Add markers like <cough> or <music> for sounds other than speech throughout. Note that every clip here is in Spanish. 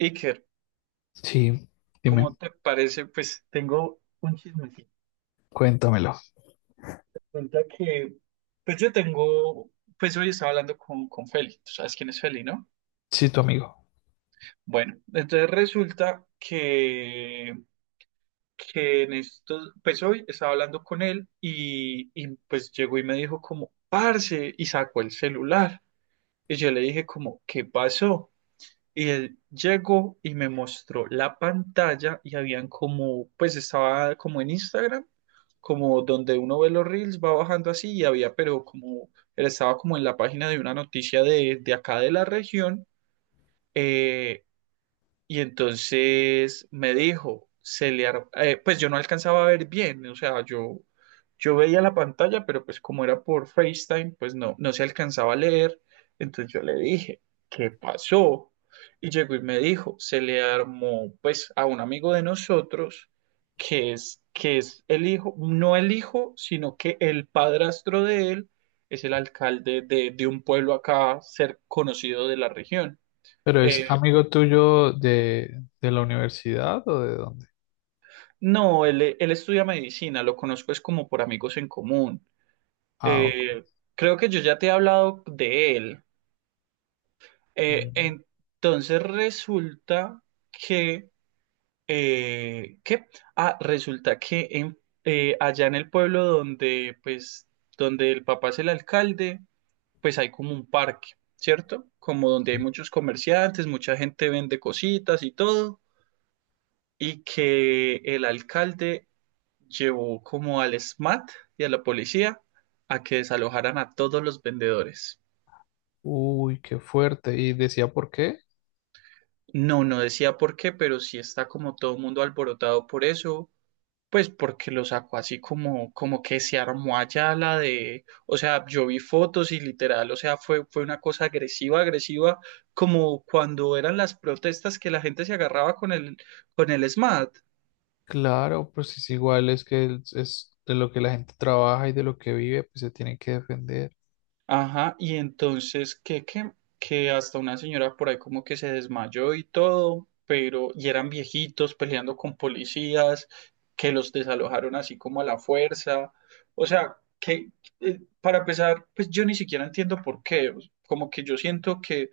Iker, Sí, dime, ¿cómo te parece? Pues tengo un chismecito. cuéntamelo. Resulta que, pues yo tengo, pues hoy estaba hablando con Feli. Tú sabes quién es Feli, ¿no? Sí, tu amigo. Bueno, entonces resulta que en estos, pues hoy estaba hablando con él y pues llegó y me dijo como, parce, y sacó el celular. Y yo le dije como, ¿qué pasó? Y él llegó y me mostró la pantalla y habían como, pues estaba como en Instagram, como donde uno ve los reels, va bajando así y había, pero como, él estaba como en la página de una noticia de acá de la región. eh, y entonces me dijo, pues yo no alcanzaba a ver bien, o sea, yo veía la pantalla, pero pues como era por FaceTime, pues no, no se alcanzaba a leer. Entonces yo le dije, ¿qué pasó? Y llegó y me dijo, se le armó pues a un amigo de nosotros, que es el hijo, no el hijo, sino que el padrastro de él es el alcalde de un pueblo acá, ser conocido de la región. Pero ¿es eh, amigo tuyo de la universidad o de dónde? No, él, él estudia medicina, lo conozco es como por amigos en común. Ah, ok. Eh, Creo que yo ya te he hablado de él. Mm, Entonces resulta que, ¿qué? Ah, allá en el pueblo donde, pues, donde el papá es el alcalde, pues hay como un parque, ¿cierto? Como donde hay sí. muchos comerciantes, mucha gente vende cositas y todo, y que el alcalde llevó como al SMAT y a la policía a que desalojaran a todos los vendedores. Uy, qué fuerte. ¿Y decía por qué? No, no decía por qué, pero sí está como todo el mundo alborotado por eso, pues porque lo sacó así como, como que se armó allá la de, o sea, yo vi fotos y literal, o sea, fue, fue una cosa agresiva, agresiva, como cuando eran las protestas que la gente se agarraba con el SMAT. Claro, pues es igual, es que es de lo que la gente trabaja y de lo que vive, pues se tiene que defender. Ajá, y entonces que hasta una señora por ahí como que se desmayó y todo, pero y eran viejitos peleando con policías, que los desalojaron así como a la fuerza. O sea, que para empezar, pues yo ni siquiera entiendo por qué. Como que yo siento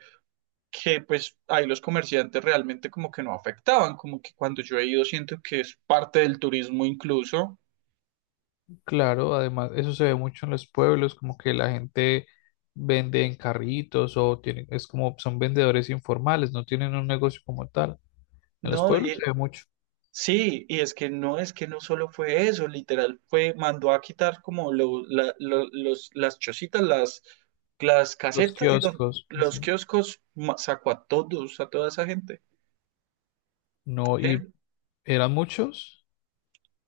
que pues ahí los comerciantes realmente como que no afectaban, como que cuando yo he ido siento que es parte del turismo incluso. Claro, además, eso se ve mucho en los pueblos, como que la gente vende en carritos o tiene, es como son vendedores informales, no tienen un negocio como tal. En los ¿No? pueblos se ve mucho, Sí, y es que no solo fue eso, literal, fue, mandó a quitar como los, las chocitas, las los casetas, kioscos, los ujú, kioscos, sacó a todos, a toda esa gente. no, y eran muchos,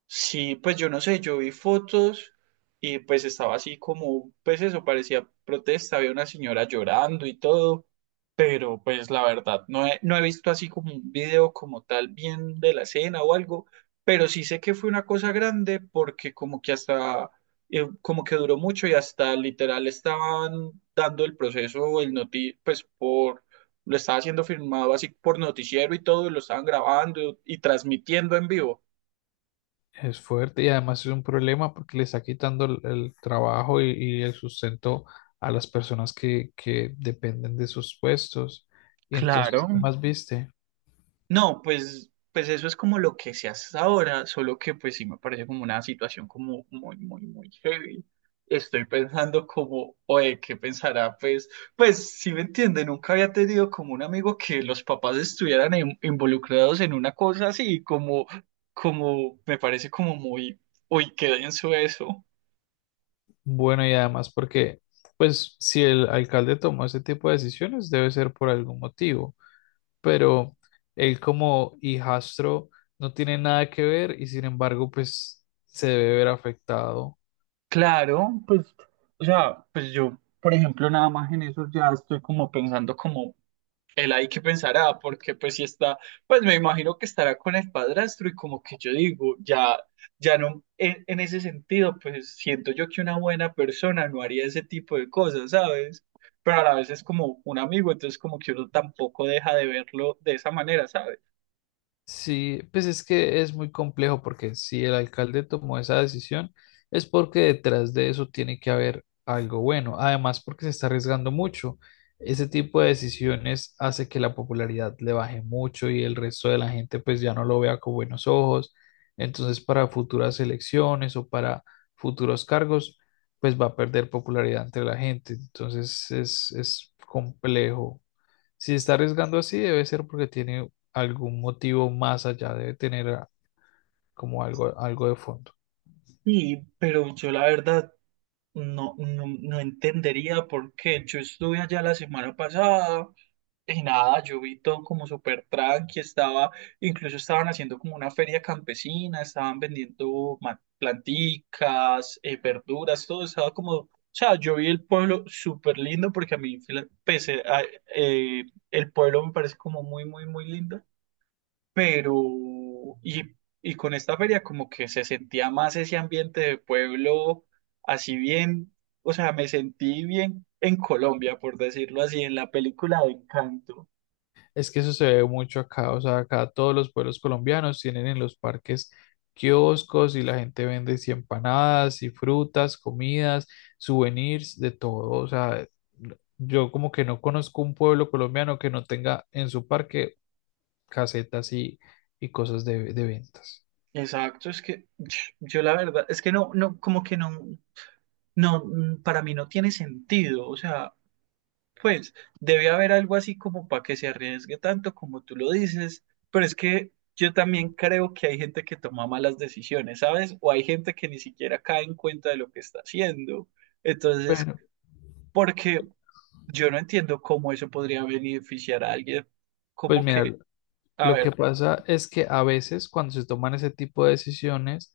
Sí, pues yo no sé, yo vi fotos y pues estaba así como, pues eso parecía protesta, había una señora llorando y todo, pero pues la verdad no he visto así como un video como tal bien de la escena o algo, pero sí sé que fue una cosa grande porque como que hasta, como que duró mucho y hasta literal estaban dando el proceso, el noti, pues por, lo estaba siendo filmado así por noticiero y todo, y lo estaban grabando y transmitiendo en vivo. es fuerte y además es un problema porque le está quitando el trabajo y el sustento a las personas que dependen de sus puestos. Y entonces, Claro, ¿qué más viste? no, pues, pues eso es como lo que se hace ahora, solo que pues sí me parece como una situación como muy, muy, muy heavy. Estoy pensando como, oye, ¿qué pensará? Pues, pues si me entiende, nunca había tenido como un amigo que los papás estuvieran involucrados en una cosa así, como, como, me parece como muy, uy, qué denso eso. Bueno, y además porque, pues, si el alcalde tomó ese tipo de decisiones, debe ser por algún motivo, pero él como hijastro no tiene nada que ver y sin embargo, pues, se debe ver afectado. Claro, pues, o sea, pues yo, por ejemplo, nada más en eso ya estoy como pensando como él ahí que pensará, porque pues si está, pues me imagino que estará con el padrastro y como que yo digo, ya, ya no, en ese sentido, pues siento yo que una buena persona no haría ese tipo de cosas, ¿sabes? Pero a la vez es como un amigo, entonces como que uno tampoco deja de verlo de esa manera, ¿sabes? Sí, pues es que es muy complejo porque si el alcalde tomó esa decisión es porque detrás de eso tiene que haber algo bueno. Además, porque se está arriesgando mucho. Ese tipo de decisiones hace que la popularidad le baje mucho y el resto de la gente pues ya no lo vea con buenos ojos. Entonces, para futuras elecciones o para futuros cargos, pues va a perder popularidad entre la gente. Entonces, es complejo. Si está arriesgando así, debe ser porque tiene algún motivo más allá, debe tener como algo, algo de fondo. Y, pero yo la verdad no, no, no entendería por qué. Yo estuve allá la semana pasada. Y nada, yo vi todo como súper tranqui, estaba, incluso estaban haciendo como una feria campesina, estaban vendiendo planticas, verduras, todo estaba como, o sea, yo vi el pueblo súper lindo porque a mí, eh, el pueblo me parece como muy, muy, muy lindo, pero, y, y con esta feria como que se sentía más ese ambiente de pueblo, así bien, o sea, me sentí bien en Colombia, por decirlo así, en la película de Encanto. Es que eso se ve mucho acá, o sea, acá todos los pueblos colombianos tienen en los parques kioscos y la gente vende sí, empanadas y frutas, comidas, souvenirs, de todo. O sea, yo como que no conozco un pueblo colombiano que no tenga en su parque casetas y cosas de ventas. Exacto, es que <sniffs> <tsk> yo la verdad, es que no, no, como que no, no, para mí no tiene sentido, o sea, pues debe haber algo así como para que se arriesgue tanto como tú lo dices, pero es que yo también creo que hay gente que toma malas decisiones, ¿sabes? O hay gente que ni siquiera cae en cuenta de lo que está haciendo, entonces, Bueno, porque yo no entiendo cómo eso podría beneficiar a alguien, pues como mira, que, a lo que ver, pasa es que a veces cuando se toman ese tipo de decisiones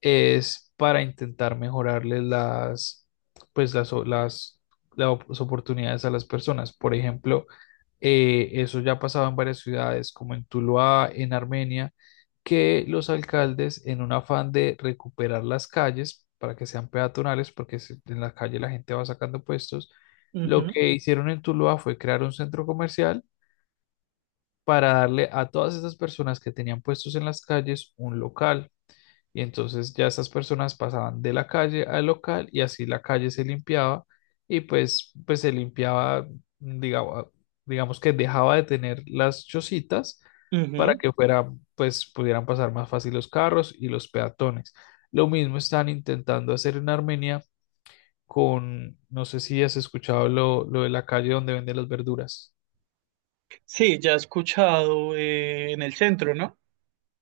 es para intentar mejorarles las, pues las, las, las oportunidades a las personas. Por ejemplo, eso ya ha pasado en varias ciudades, como en Tuluá, en Armenia, que los alcaldes, en un afán de recuperar las calles para que sean peatonales, porque en la calle la gente va sacando puestos, lo ujú, que hicieron en Tuluá fue crear un centro comercial para darle a todas esas personas que tenían puestos en las calles un local. Y entonces ya esas personas pasaban de la calle al local y así la calle se limpiaba y pues, pues se limpiaba, digamos, digamos que dejaba de tener las chocitas para ujú. que fuera, pues pudieran pasar más fácil los carros y los peatones. Lo mismo están intentando hacer en Armenia con, no sé si has escuchado lo de la calle donde venden las verduras. Sí, ya he escuchado en el centro, ¿no?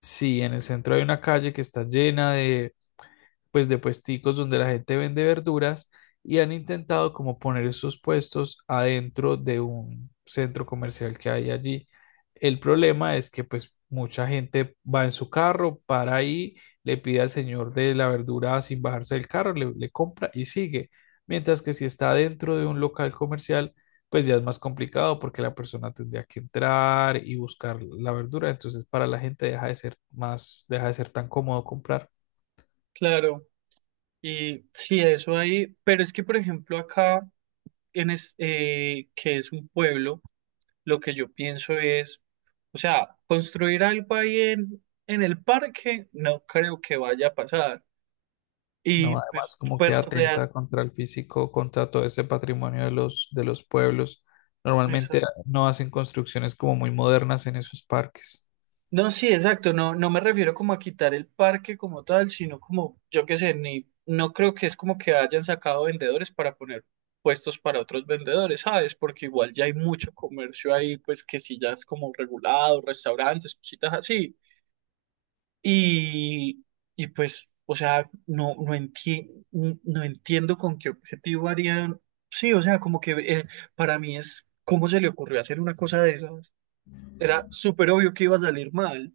Sí, en el centro hay una calle que está llena de pues de puesticos donde la gente vende verduras y han intentado como poner esos puestos adentro de un centro comercial que hay allí. El problema es que pues mucha gente va en su carro, para ahí, le pide al señor de la verdura sin bajarse del carro, le compra y sigue. Mientras que si está dentro de un local comercial, pues ya es más complicado porque la persona tendría que entrar y buscar la verdura. Entonces para la gente deja de ser más, deja de ser tan cómodo comprar. Claro, y sí, eso ahí, pero es que por ejemplo acá, que es un pueblo, lo que yo pienso es, o sea, construir algo ahí en el parque no creo que vaya a pasar. Y No, además pues, como que pues real, atenta contra el físico, contra todo ese patrimonio de los pueblos. pues, Normalmente no hacen construcciones como muy modernas en esos parques. no, sí, exacto. No, no me refiero como a quitar el parque como tal, sino como, yo qué sé, ni, no creo que es como que hayan sacado vendedores para poner puestos para otros vendedores, ¿sabes? Porque igual ya hay mucho comercio ahí, pues que sí ya es como regulado, restaurantes, cositas así. Y, y pues, o sea, no entiendo con qué objetivo harían. Sí, o sea, como que para mí es, ¿cómo se le ocurrió hacer una cosa de esas? Era súper obvio que iba a salir mal.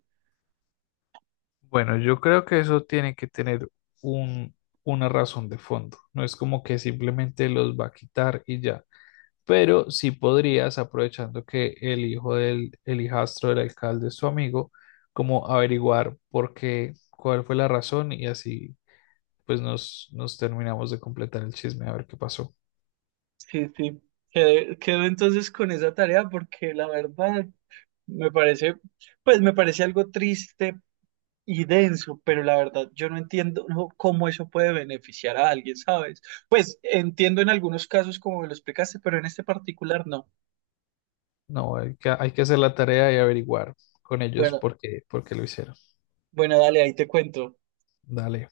Bueno, yo creo que eso tiene que tener un, una razón de fondo. No es como que simplemente los va a quitar y ya. Pero sí podrías, aprovechando que el hijo del, el hijastro del alcalde es tu amigo, como averiguar por qué, cuál fue la razón y así pues nos, nos terminamos de completar el chisme a ver qué pasó. Sí, sí, quedo entonces con esa tarea porque la verdad me parece, pues me parece algo triste y denso, pero la verdad yo no entiendo no, cómo eso puede beneficiar a alguien, ¿sabes? Pues entiendo en algunos casos como me lo explicaste, pero en este particular no. No, hay que hacer la tarea y averiguar con ellos Bueno, por qué lo hicieron. bueno, dale, ahí te cuento. Dale.